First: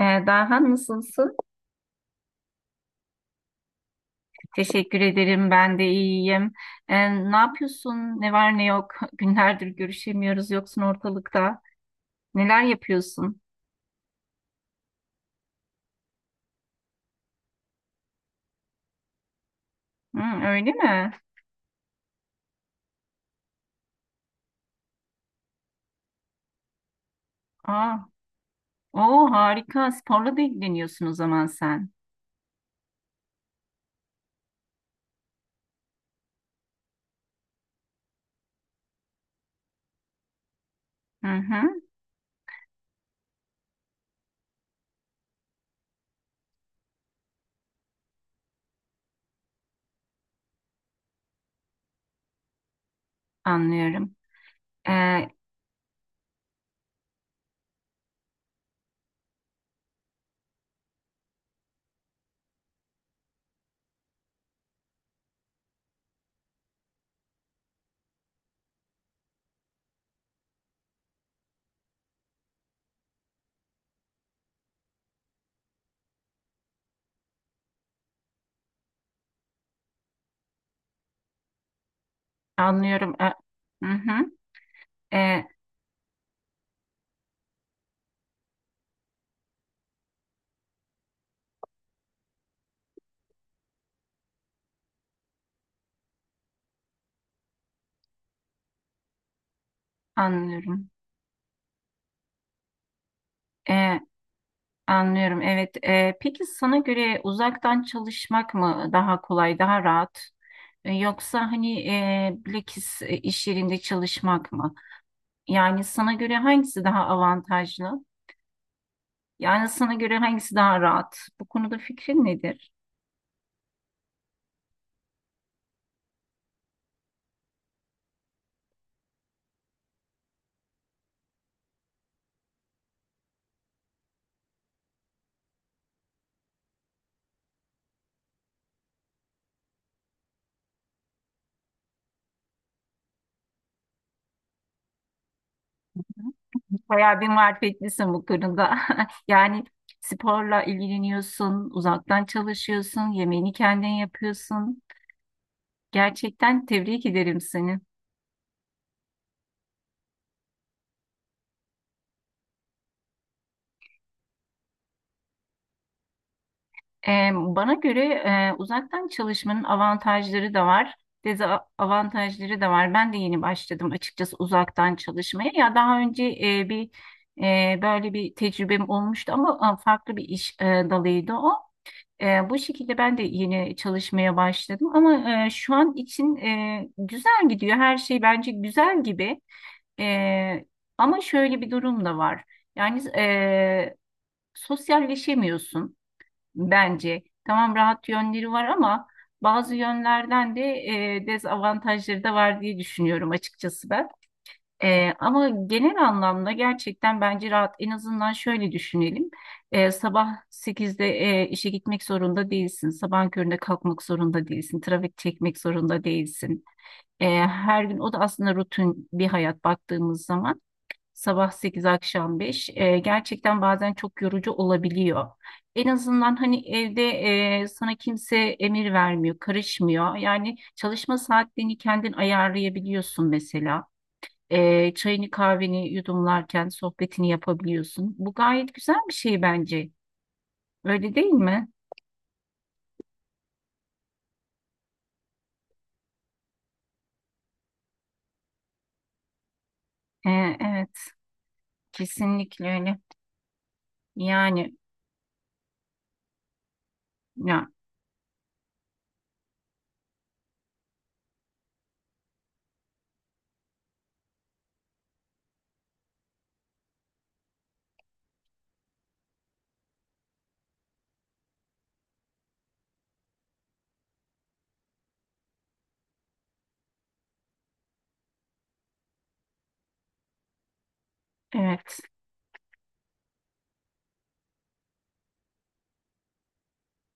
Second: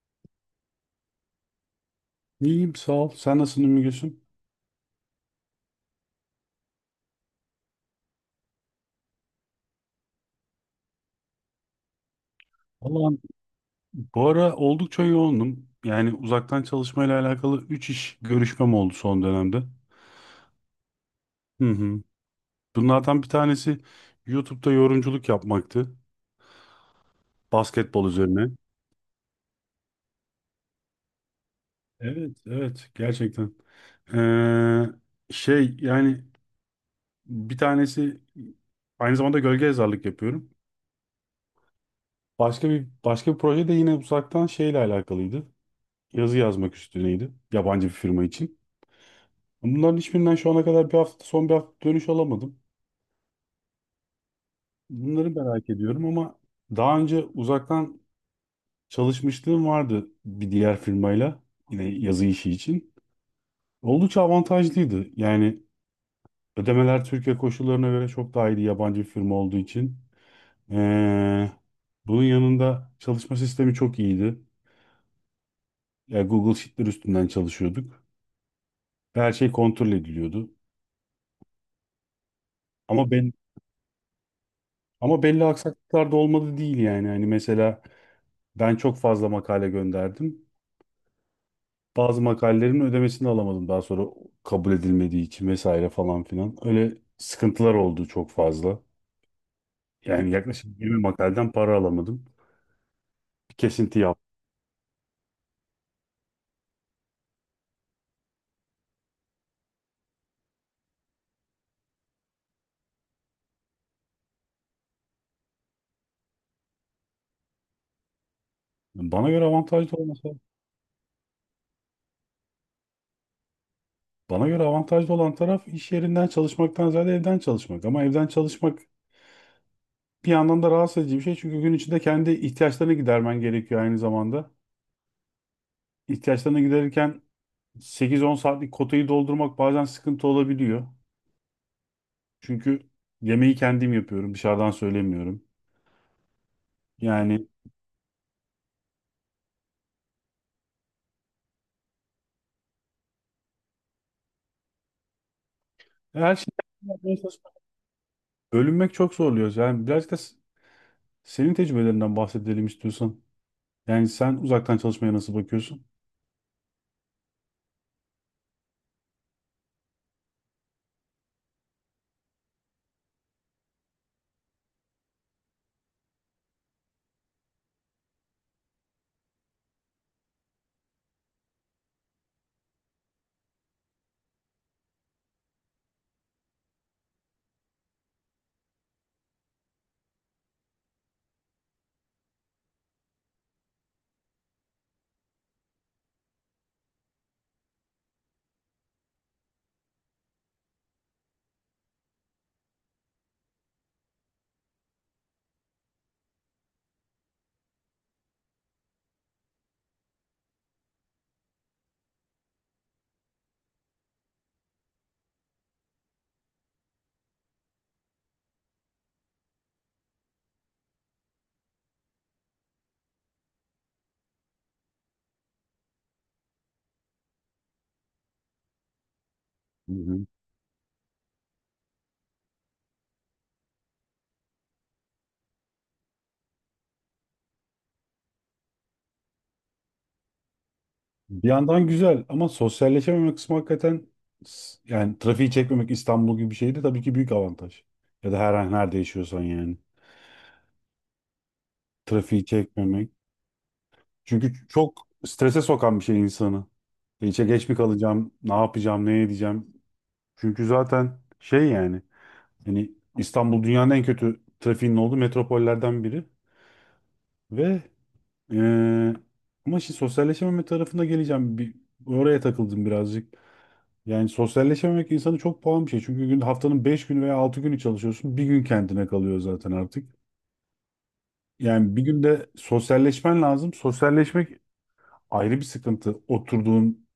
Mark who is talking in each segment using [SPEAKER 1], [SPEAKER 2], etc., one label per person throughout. [SPEAKER 1] Daha nasılsın?
[SPEAKER 2] İyiyim sağ ol. Sen nasılsın Ümmü Gülsüm?
[SPEAKER 1] Teşekkür ederim. Ben de iyiyim. Ne yapıyorsun? Ne var ne yok? Günlerdir görüşemiyoruz. Yoksun ortalıkta. Neler
[SPEAKER 2] Vallahi
[SPEAKER 1] yapıyorsun?
[SPEAKER 2] bu ara oldukça yoğundum. Yani uzaktan çalışmayla alakalı 3 iş görüşmem oldu son dönemde.
[SPEAKER 1] Hı, öyle mi?
[SPEAKER 2] Hı hı. Bunlardan bir tanesi YouTube'da yorumculuk yapmaktı.
[SPEAKER 1] Aa,
[SPEAKER 2] Basketbol üzerine.
[SPEAKER 1] o harika. Sporla da ilgileniyorsun o zaman sen.
[SPEAKER 2] Evet, evet gerçekten. Ee, şey yani bir tanesi aynı zamanda gölge yazarlık yapıyorum.
[SPEAKER 1] Hı hı,
[SPEAKER 2] Başka bir proje de yine uzaktan şeyle alakalıydı. Yazı yazmak üstüneydi. Yabancı bir firma için. Bunların hiçbirinden şu ana kadar son bir hafta dönüş alamadım.
[SPEAKER 1] anlıyorum. Ee,
[SPEAKER 2] Bunları merak ediyorum ama daha önce uzaktan çalışmışlığım vardı bir diğer firmayla yine yazı işi için. Oldukça avantajlıydı. Yani ödemeler Türkiye koşullarına göre çok daha iyiydi yabancı bir firma olduğu için. Ee, bunun yanında çalışma sistemi çok iyiydi. Yani Google Sheet'ler üstünden çalışıyorduk. Ve her şey kontrol ediliyordu. Ama
[SPEAKER 1] Anlıyorum.
[SPEAKER 2] ben
[SPEAKER 1] Hı hı,
[SPEAKER 2] ama
[SPEAKER 1] ee,
[SPEAKER 2] belli aksaklıklar da olmadı değil yani. Hani mesela ben çok fazla makale gönderdim. Bazı makalelerin ödemesini alamadım daha sonra kabul edilmediği için vesaire falan filan. Öyle sıkıntılar oldu çok fazla. Yani yaklaşık
[SPEAKER 1] anlıyorum.
[SPEAKER 2] 20 makaleden para alamadım. Bir kesinti
[SPEAKER 1] Ee,
[SPEAKER 2] yaptım.
[SPEAKER 1] Anlıyorum. Evet. Peki sana göre uzaktan çalışmak mı daha kolay, daha rahat? Yoksa hani bilakis iş yerinde çalışmak mı? Yani sana göre hangisi daha avantajlı?
[SPEAKER 2] Bana göre
[SPEAKER 1] Yani
[SPEAKER 2] avantajlı
[SPEAKER 1] sana göre
[SPEAKER 2] olmasa,
[SPEAKER 1] hangisi daha rahat? Bu konuda fikrin nedir?
[SPEAKER 2] bana göre avantajlı olan taraf iş yerinden çalışmaktan ziyade evden çalışmak. Ama evden çalışmak bir yandan da rahatsız edici bir şey. Çünkü gün içinde kendi ihtiyaçlarını gidermen gerekiyor aynı zamanda. İhtiyaçlarını giderirken 8-10 saatlik kotayı doldurmak bazen sıkıntı olabiliyor. Çünkü yemeği kendim yapıyorum. Dışarıdan söylemiyorum.
[SPEAKER 1] Bayağı bir
[SPEAKER 2] Yani
[SPEAKER 1] marifetlisin bu konuda. Yani sporla ilgileniyorsun, uzaktan çalışıyorsun, yemeğini kendin yapıyorsun.
[SPEAKER 2] her şey
[SPEAKER 1] Gerçekten tebrik
[SPEAKER 2] yapmaya
[SPEAKER 1] ederim
[SPEAKER 2] çalışmak.
[SPEAKER 1] seni.
[SPEAKER 2] Bölünmek çok zorluyor. Yani birazcık da senin tecrübelerinden bahsedelim istiyorsan. Yani sen uzaktan çalışmaya nasıl bakıyorsun?
[SPEAKER 1] Bana göre uzaktan çalışmanın avantajları da var, dezavantajları da var. Ben de yeni başladım açıkçası uzaktan çalışmaya. Ya daha önce bir böyle bir tecrübem olmuştu ama farklı bir iş dalıydı o. Bu şekilde ben de yeni çalışmaya başladım ama şu an için güzel gidiyor. Her şey bence güzel gibi. E, Ama şöyle bir durum da var. Yani sosyalleşemiyorsun bence. Tamam, rahat yönleri var ama bazı yönlerden de dezavantajları da var diye düşünüyorum açıkçası ben. Ama genel anlamda gerçekten bence rahat. En azından şöyle düşünelim. Sabah sekizde işe gitmek zorunda değilsin. Sabah köründe kalkmak zorunda değilsin. Trafik çekmek zorunda değilsin. Her gün o da aslında rutin bir hayat baktığımız zaman. Sabah 8 akşam 5 gerçekten bazen çok yorucu olabiliyor. En azından hani evde sana kimse emir vermiyor,
[SPEAKER 2] Hı
[SPEAKER 1] karışmıyor.
[SPEAKER 2] hı.
[SPEAKER 1] Yani çalışma saatlerini kendin ayarlayabiliyorsun mesela. Çayını kahveni yudumlarken sohbetini yapabiliyorsun. Bu gayet güzel bir şey bence. Öyle değil
[SPEAKER 2] Bir
[SPEAKER 1] mi?
[SPEAKER 2] yandan güzel ama sosyalleşememe kısmı hakikaten yani trafiği çekmemek İstanbul gibi bir şeyde tabii ki büyük avantaj. Ya da her an nerede yaşıyorsan yani.
[SPEAKER 1] E, evet,
[SPEAKER 2] Trafiği
[SPEAKER 1] kesinlikle öyle.
[SPEAKER 2] çekmemek. Çünkü
[SPEAKER 1] Yani
[SPEAKER 2] çok strese sokan bir şey insanı. İçe
[SPEAKER 1] ya
[SPEAKER 2] geç mi kalacağım, ne yapacağım, ne edeceğim. Çünkü zaten şey yani hani İstanbul dünyanın en kötü trafiğinin olduğu metropollerden biri ve eee ama şimdi sosyalleşememe tarafına geleceğim. Bir, oraya takıldım birazcık. Yani sosyalleşememek insanı çok pahalı bir şey. Çünkü gün, haftanın 5 günü veya 6 günü çalışıyorsun. Bir gün kendine kalıyor zaten artık. Yani
[SPEAKER 1] evet.
[SPEAKER 2] bir günde sosyalleşmen lazım. Sosyalleşmek ayrı bir sıkıntı. Oturduğun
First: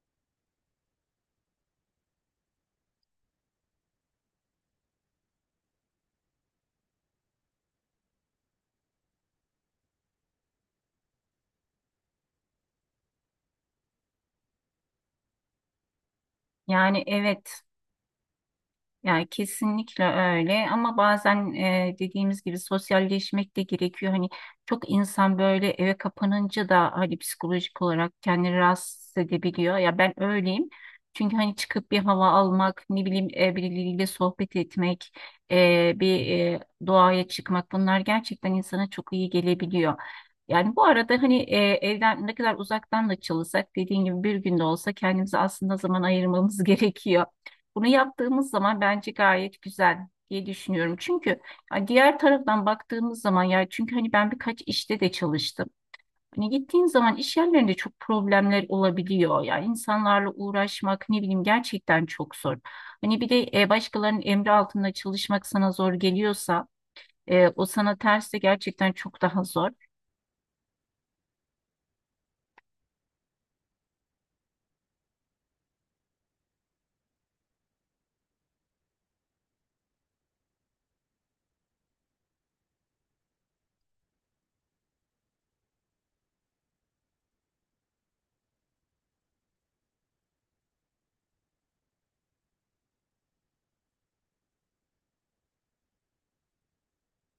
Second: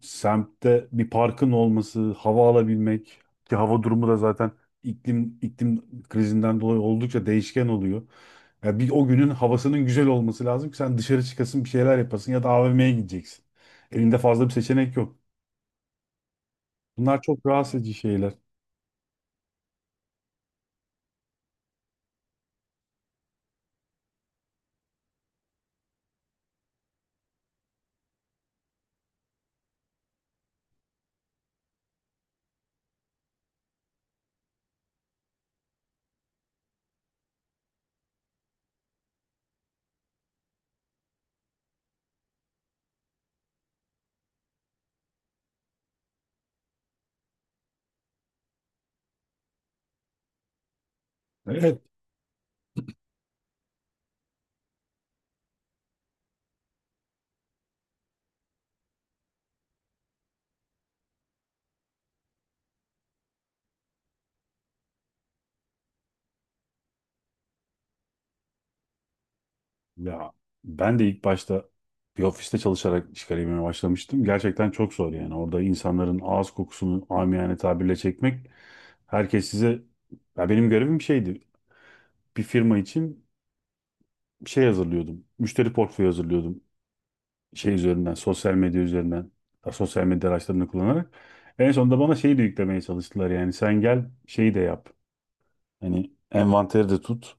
[SPEAKER 2] semtte bir parkın olması, hava alabilmek ki hava durumu da zaten iklim krizinden dolayı oldukça değişken oluyor. Ya bir o günün havasının güzel olması lazım ki sen dışarı çıkasın, bir şeyler yapasın ya da AVM'ye gideceksin. Elinde fazla bir seçenek yok.
[SPEAKER 1] Yani
[SPEAKER 2] Bunlar çok
[SPEAKER 1] evet.
[SPEAKER 2] rahatsız edici şeyler.
[SPEAKER 1] Yani kesinlikle öyle ama bazen dediğimiz gibi sosyalleşmek de gerekiyor. Hani çok insan böyle eve kapanınca da hani psikolojik olarak kendini rahatsız edebiliyor. Ya ben öyleyim. Çünkü hani çıkıp bir hava almak, ne bileyim birileriyle sohbet etmek, e, bir e, doğaya çıkmak bunlar gerçekten insana çok iyi gelebiliyor. Yani bu arada hani evden ne kadar uzaktan da çalışsak dediğin gibi bir günde olsa kendimize aslında zaman ayırmamız gerekiyor. Bunu yaptığımız zaman bence gayet güzel diye düşünüyorum. Çünkü
[SPEAKER 2] Evet.
[SPEAKER 1] ya, diğer taraftan baktığımız zaman ya çünkü hani ben birkaç işte de çalıştım. Hani gittiğin zaman iş yerlerinde çok problemler olabiliyor. Yani insanlarla uğraşmak ne bileyim gerçekten çok zor. Hani bir de başkalarının emri altında çalışmak sana zor geliyorsa o sana terse gerçekten çok daha zor.
[SPEAKER 2] Ya ben de ilk başta bir ofiste çalışarak iş kariyerime başlamıştım. Gerçekten çok zor yani. Orada insanların ağız kokusunu amiyane tabirle çekmek. Herkes size ya benim görevim şeydi. Bir firma için şey hazırlıyordum. Müşteri portföyü hazırlıyordum. Şey üzerinden, sosyal medya üzerinden, sosyal medya araçlarını kullanarak. En sonunda bana şeyi de yüklemeye çalıştılar yani sen gel şeyi de yap. Hani envanteri de tut,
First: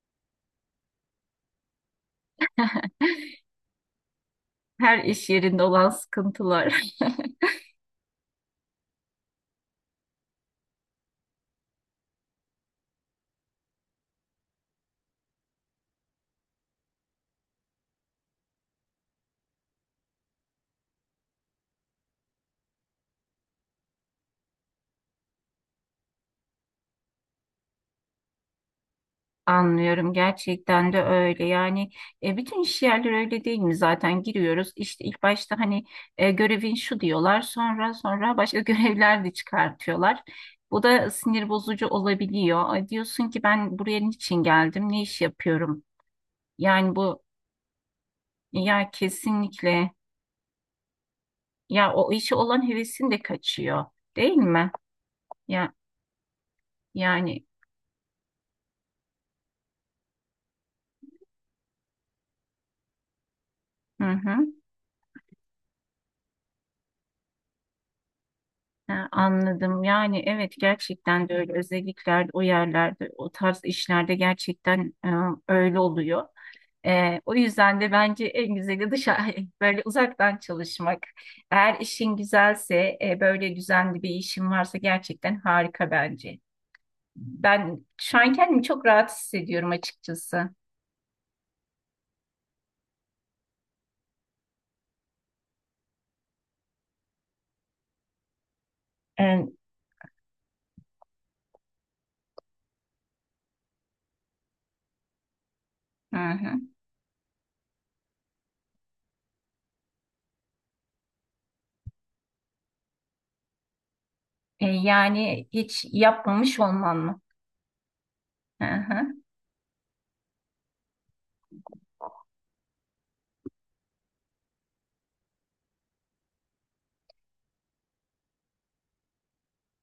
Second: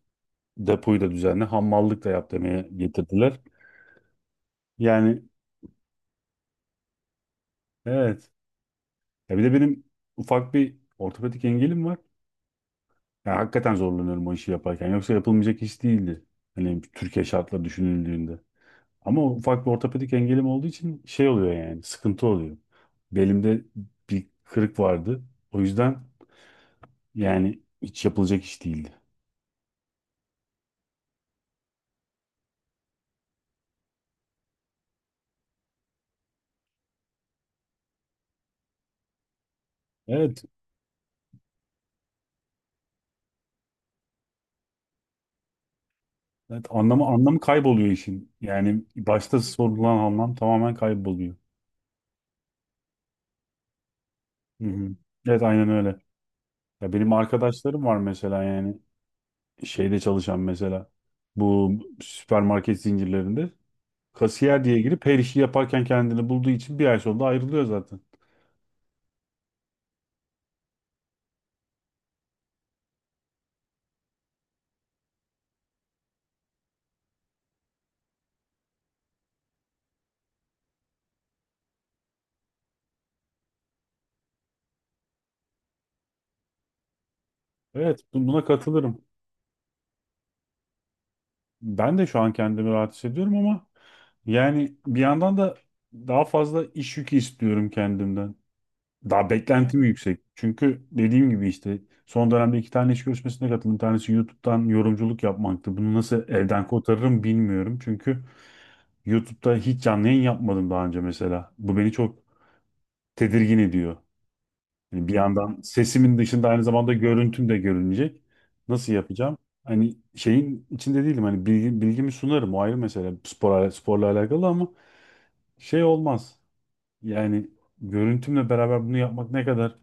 [SPEAKER 2] depoyu da düzenle, hamallık da yap demeye getirdiler.
[SPEAKER 1] Her
[SPEAKER 2] Yani
[SPEAKER 1] iş yerinde olan sıkıntılar.
[SPEAKER 2] evet. Ya bir de benim ufak bir ortopedik engelim var. Ya hakikaten zorlanıyorum o işi yaparken. Yoksa yapılmayacak iş değildi. Hani Türkiye şartları düşünüldüğünde. Ama ufak bir ortopedik engelim olduğu için şey oluyor yani sıkıntı oluyor. Belimde bir kırık vardı. O yüzden yani hiç yapılacak iş değildi.
[SPEAKER 1] Anlıyorum, gerçekten de öyle yani bütün iş yerleri öyle değil mi, zaten giriyoruz işte ilk başta hani görevin şu diyorlar, sonra başka görevler de çıkartıyorlar,
[SPEAKER 2] Evet,
[SPEAKER 1] bu da sinir bozucu olabiliyor. Ay, diyorsun ki ben buraya niçin geldim, ne iş yapıyorum
[SPEAKER 2] evet
[SPEAKER 1] yani.
[SPEAKER 2] anlamı
[SPEAKER 1] Bu
[SPEAKER 2] anlamı kayboluyor işin. Yani
[SPEAKER 1] ya
[SPEAKER 2] başta
[SPEAKER 1] kesinlikle
[SPEAKER 2] sorulan anlam tamamen kayboluyor.
[SPEAKER 1] ya, o işe olan hevesin de kaçıyor değil
[SPEAKER 2] Hı
[SPEAKER 1] mi
[SPEAKER 2] hı. Evet aynen
[SPEAKER 1] ya
[SPEAKER 2] öyle. Ya benim
[SPEAKER 1] yani.
[SPEAKER 2] arkadaşlarım var mesela yani şeyde çalışan mesela bu süpermarket zincirlerinde
[SPEAKER 1] Hı hı.
[SPEAKER 2] kasiyer diye girip her işi yaparken kendini bulduğu için bir ay sonra ayrılıyor zaten.
[SPEAKER 1] Ha, anladım. Yani evet, gerçekten de öyle. Özelliklerde o yerlerde, o tarz işlerde gerçekten öyle oluyor. O yüzden de bence en güzeli dışarı böyle uzaktan çalışmak. Eğer işin güzelse, böyle düzenli bir işin varsa gerçekten harika bence. Ben
[SPEAKER 2] Evet
[SPEAKER 1] şu an
[SPEAKER 2] buna
[SPEAKER 1] kendimi çok
[SPEAKER 2] katılırım.
[SPEAKER 1] rahat hissediyorum açıkçası.
[SPEAKER 2] Ben de şu an kendimi rahat hissediyorum ama yani bir yandan da daha fazla iş yükü istiyorum kendimden. Daha
[SPEAKER 1] E,
[SPEAKER 2] beklentim yüksek. Çünkü dediğim gibi işte son dönemde 2 tane iş görüşmesine katıldım. Bir tanesi YouTube'dan yorumculuk yapmaktı. Bunu
[SPEAKER 1] hı
[SPEAKER 2] nasıl
[SPEAKER 1] hı.
[SPEAKER 2] elden kotarırım bilmiyorum. Çünkü YouTube'da hiç canlı yayın yapmadım daha önce mesela. Bu beni çok tedirgin ediyor. Yani bir
[SPEAKER 1] Yani
[SPEAKER 2] yandan
[SPEAKER 1] hiç
[SPEAKER 2] sesimin dışında
[SPEAKER 1] yapmamış
[SPEAKER 2] aynı zamanda
[SPEAKER 1] olman mı?
[SPEAKER 2] görüntüm de görünecek.
[SPEAKER 1] Hı
[SPEAKER 2] Nasıl
[SPEAKER 1] hı.
[SPEAKER 2] yapacağım? Hani şeyin içinde değilim. Hani bilgimi sunarım. O ayrı mesele. Sporla alakalı ama şey olmaz. Yani görüntümle beraber bunu yapmak ne kadar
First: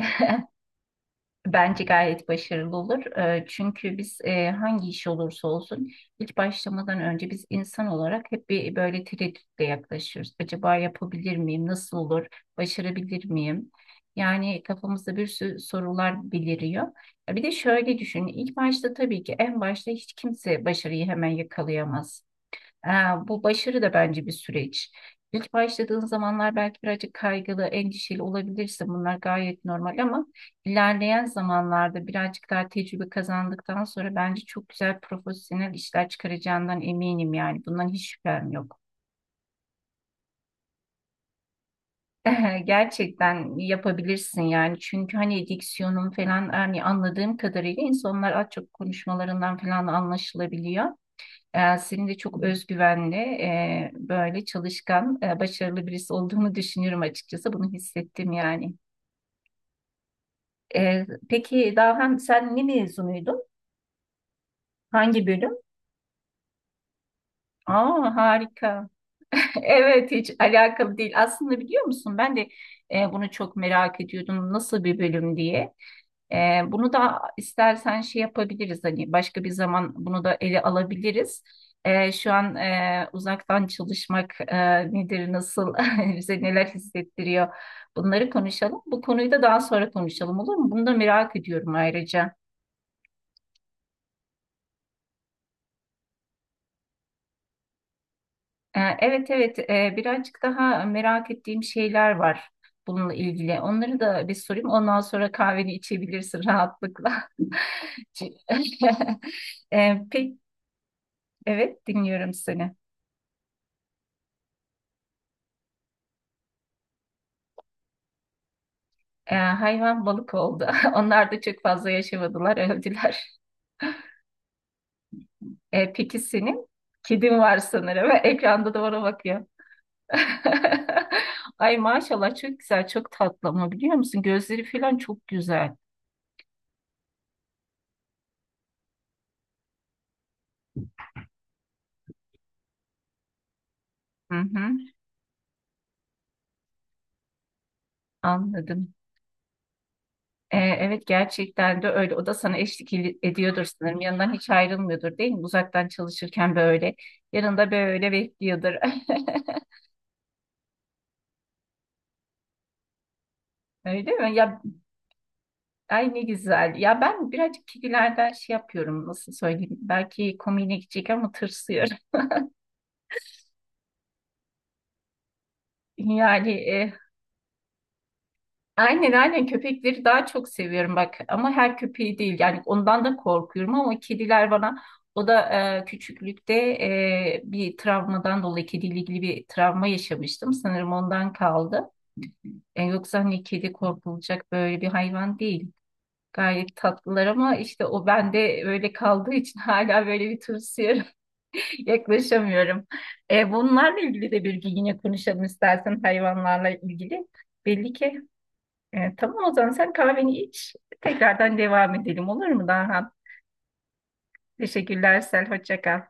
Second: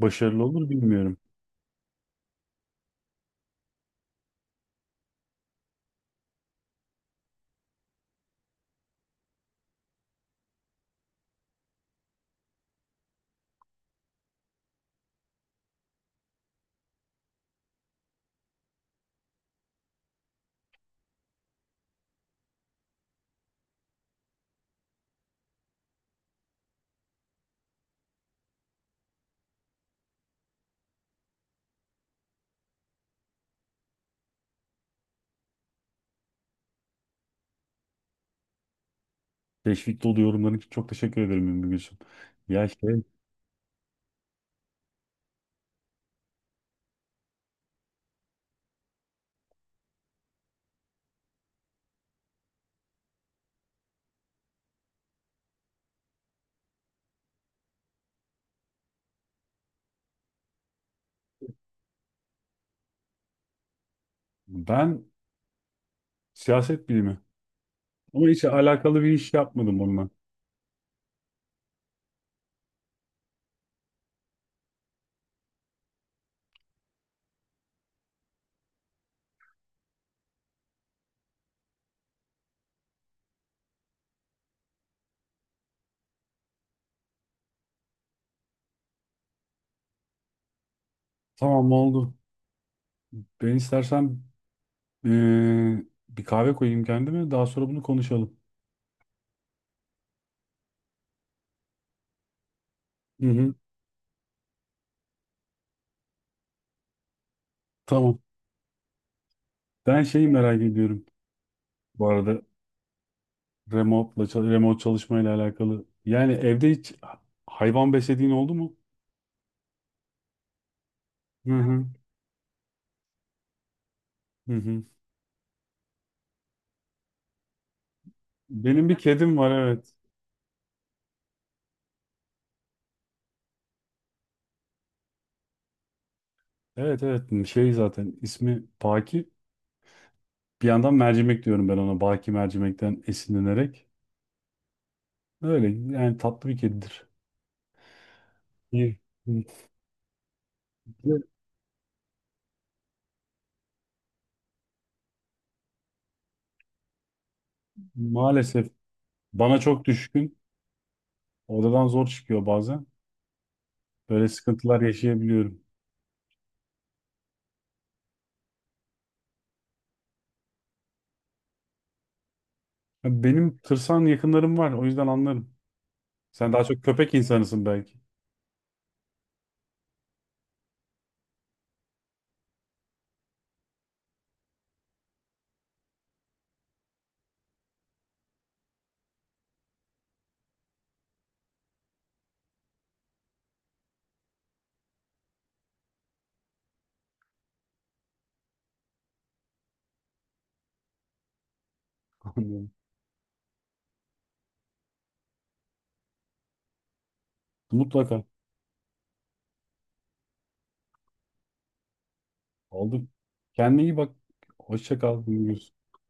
[SPEAKER 2] olur bilmiyorum.
[SPEAKER 1] Bence gayet başarılı olur. Çünkü biz hangi iş olursa olsun ilk başlamadan önce biz insan olarak hep bir böyle tereddütle yaklaşıyoruz. Acaba yapabilir miyim? Nasıl olur? Başarabilir miyim? Yani kafamızda bir sürü sorular beliriyor. Ya bir de şöyle düşün. İlk başta tabii ki en başta hiç kimse başarıyı hemen yakalayamaz. Ee, Bu başarı da bence bir süreç. İlk başladığın zamanlar belki birazcık kaygılı, endişeli olabilirsin. Bunlar gayet normal ama ilerleyen zamanlarda birazcık daha tecrübe kazandıktan sonra bence çok güzel profesyonel işler çıkaracağından eminim yani. Bundan hiç şüphem yok.
[SPEAKER 2] Teşvik dolu yorumların için çok teşekkür ederim Ümmü Gülsüm. Ya şey
[SPEAKER 1] Gerçekten yapabilirsin yani. Çünkü hani diksiyonun falan hani anladığım kadarıyla insanlar az çok konuşmalarından falan anlaşılabiliyor. Senin de çok özgüvenli, böyle çalışkan, başarılı birisi olduğunu düşünüyorum açıkçası. Bunu hissettim yani. Peki Dahan, sen ne mezunuydun?
[SPEAKER 2] ben
[SPEAKER 1] Hangi bölüm?
[SPEAKER 2] siyaset bilimi
[SPEAKER 1] Aa,
[SPEAKER 2] ama hiç
[SPEAKER 1] harika.
[SPEAKER 2] alakalı bir iş yapmadım onunla.
[SPEAKER 1] Evet, hiç alakalı değil. Aslında biliyor musun, ben de bunu çok merak ediyordum. Nasıl bir bölüm diye. Bunu da istersen şey yapabiliriz, hani başka bir zaman bunu da ele alabiliriz. Şu an uzaktan çalışmak nedir, nasıl, bize neler hissettiriyor, bunları konuşalım. Bu konuyu da daha sonra konuşalım olur mu? Bunu da merak
[SPEAKER 2] Tamam
[SPEAKER 1] ediyorum
[SPEAKER 2] oldu.
[SPEAKER 1] ayrıca.
[SPEAKER 2] Ben istersen bir kahve koyayım kendime daha sonra bunu konuşalım.
[SPEAKER 1] Evet, evet, birazcık daha merak ettiğim şeyler var bununla
[SPEAKER 2] Hı hı.
[SPEAKER 1] ilgili. Onları da bir sorayım, ondan sonra kahveni içebilirsin rahatlıkla.
[SPEAKER 2] Tamam. Ben şeyi
[SPEAKER 1] Peki,
[SPEAKER 2] merak ediyorum.
[SPEAKER 1] evet,
[SPEAKER 2] Bu
[SPEAKER 1] dinliyorum
[SPEAKER 2] arada
[SPEAKER 1] seni.
[SPEAKER 2] remote çalışmayla alakalı. Yani evde hiç hayvan beslediğin oldu mu?
[SPEAKER 1] Hayvan balık oldu. Onlar da
[SPEAKER 2] Hı
[SPEAKER 1] çok
[SPEAKER 2] hı.
[SPEAKER 1] fazla yaşamadılar, öldüler.
[SPEAKER 2] Hı hı.
[SPEAKER 1] Peki senin? Kedin var sanırım. Ekranda da
[SPEAKER 2] Benim bir
[SPEAKER 1] ona
[SPEAKER 2] kedim
[SPEAKER 1] bakıyor.
[SPEAKER 2] var evet.
[SPEAKER 1] Ay maşallah, çok güzel, çok tatlı ama biliyor musun? Gözleri falan çok güzel.
[SPEAKER 2] Evet evet şey zaten ismi Baki. Bir yandan mercimek diyorum ben ona. Baki mercimekten esinlenerek.
[SPEAKER 1] Hı hı,
[SPEAKER 2] Öyle yani tatlı bir kedidir.
[SPEAKER 1] anladım.
[SPEAKER 2] İyi.
[SPEAKER 1] Evet,
[SPEAKER 2] Ve
[SPEAKER 1] gerçekten de öyle. O da sana eşlik ediyordur sanırım. Yanından hiç ayrılmıyordur değil mi? Uzaktan çalışırken böyle. Yanında böyle
[SPEAKER 2] maalesef
[SPEAKER 1] bekliyordur.
[SPEAKER 2] bana çok düşkün. Odadan zor çıkıyor bazen.
[SPEAKER 1] Öyle mi?
[SPEAKER 2] Böyle
[SPEAKER 1] Ya,
[SPEAKER 2] sıkıntılar yaşayabiliyorum.
[SPEAKER 1] ay ne güzel. Ya ben birazcık kedilerden şey yapıyorum, nasıl söyleyeyim. Belki komiğine gidecek ama tırsıyorum.
[SPEAKER 2] Ya benim tırsan yakınlarım var o yüzden anlarım.
[SPEAKER 1] Yani
[SPEAKER 2] Sen daha çok köpek insanısın belki.
[SPEAKER 1] aynen aynen köpekleri daha çok seviyorum bak. Ama her köpeği değil. Yani ondan da korkuyorum ama kediler bana, o da küçüklükte bir travmadan dolayı kediyle ilgili bir travma yaşamıştım. Sanırım ondan kaldı. Yoksa hani kedi korkulacak böyle bir hayvan değil. Gayet tatlılar ama işte o bende öyle kaldığı için hala böyle bir tırsıyorum.
[SPEAKER 2] Anlıyorum.
[SPEAKER 1] Yaklaşamıyorum. Bunlarla ilgili de bir gün yine konuşalım istersen, hayvanlarla ilgili. Belli ki.
[SPEAKER 2] Mutlaka.
[SPEAKER 1] Tamam, o zaman sen kahveni iç. Tekrardan devam edelim olur mu
[SPEAKER 2] Aldım.
[SPEAKER 1] daha?
[SPEAKER 2] Kendine iyi bak. Hoşça
[SPEAKER 1] Teşekkürler
[SPEAKER 2] kal.
[SPEAKER 1] Sel.
[SPEAKER 2] Görüşürüz.
[SPEAKER 1] Hoşça kal.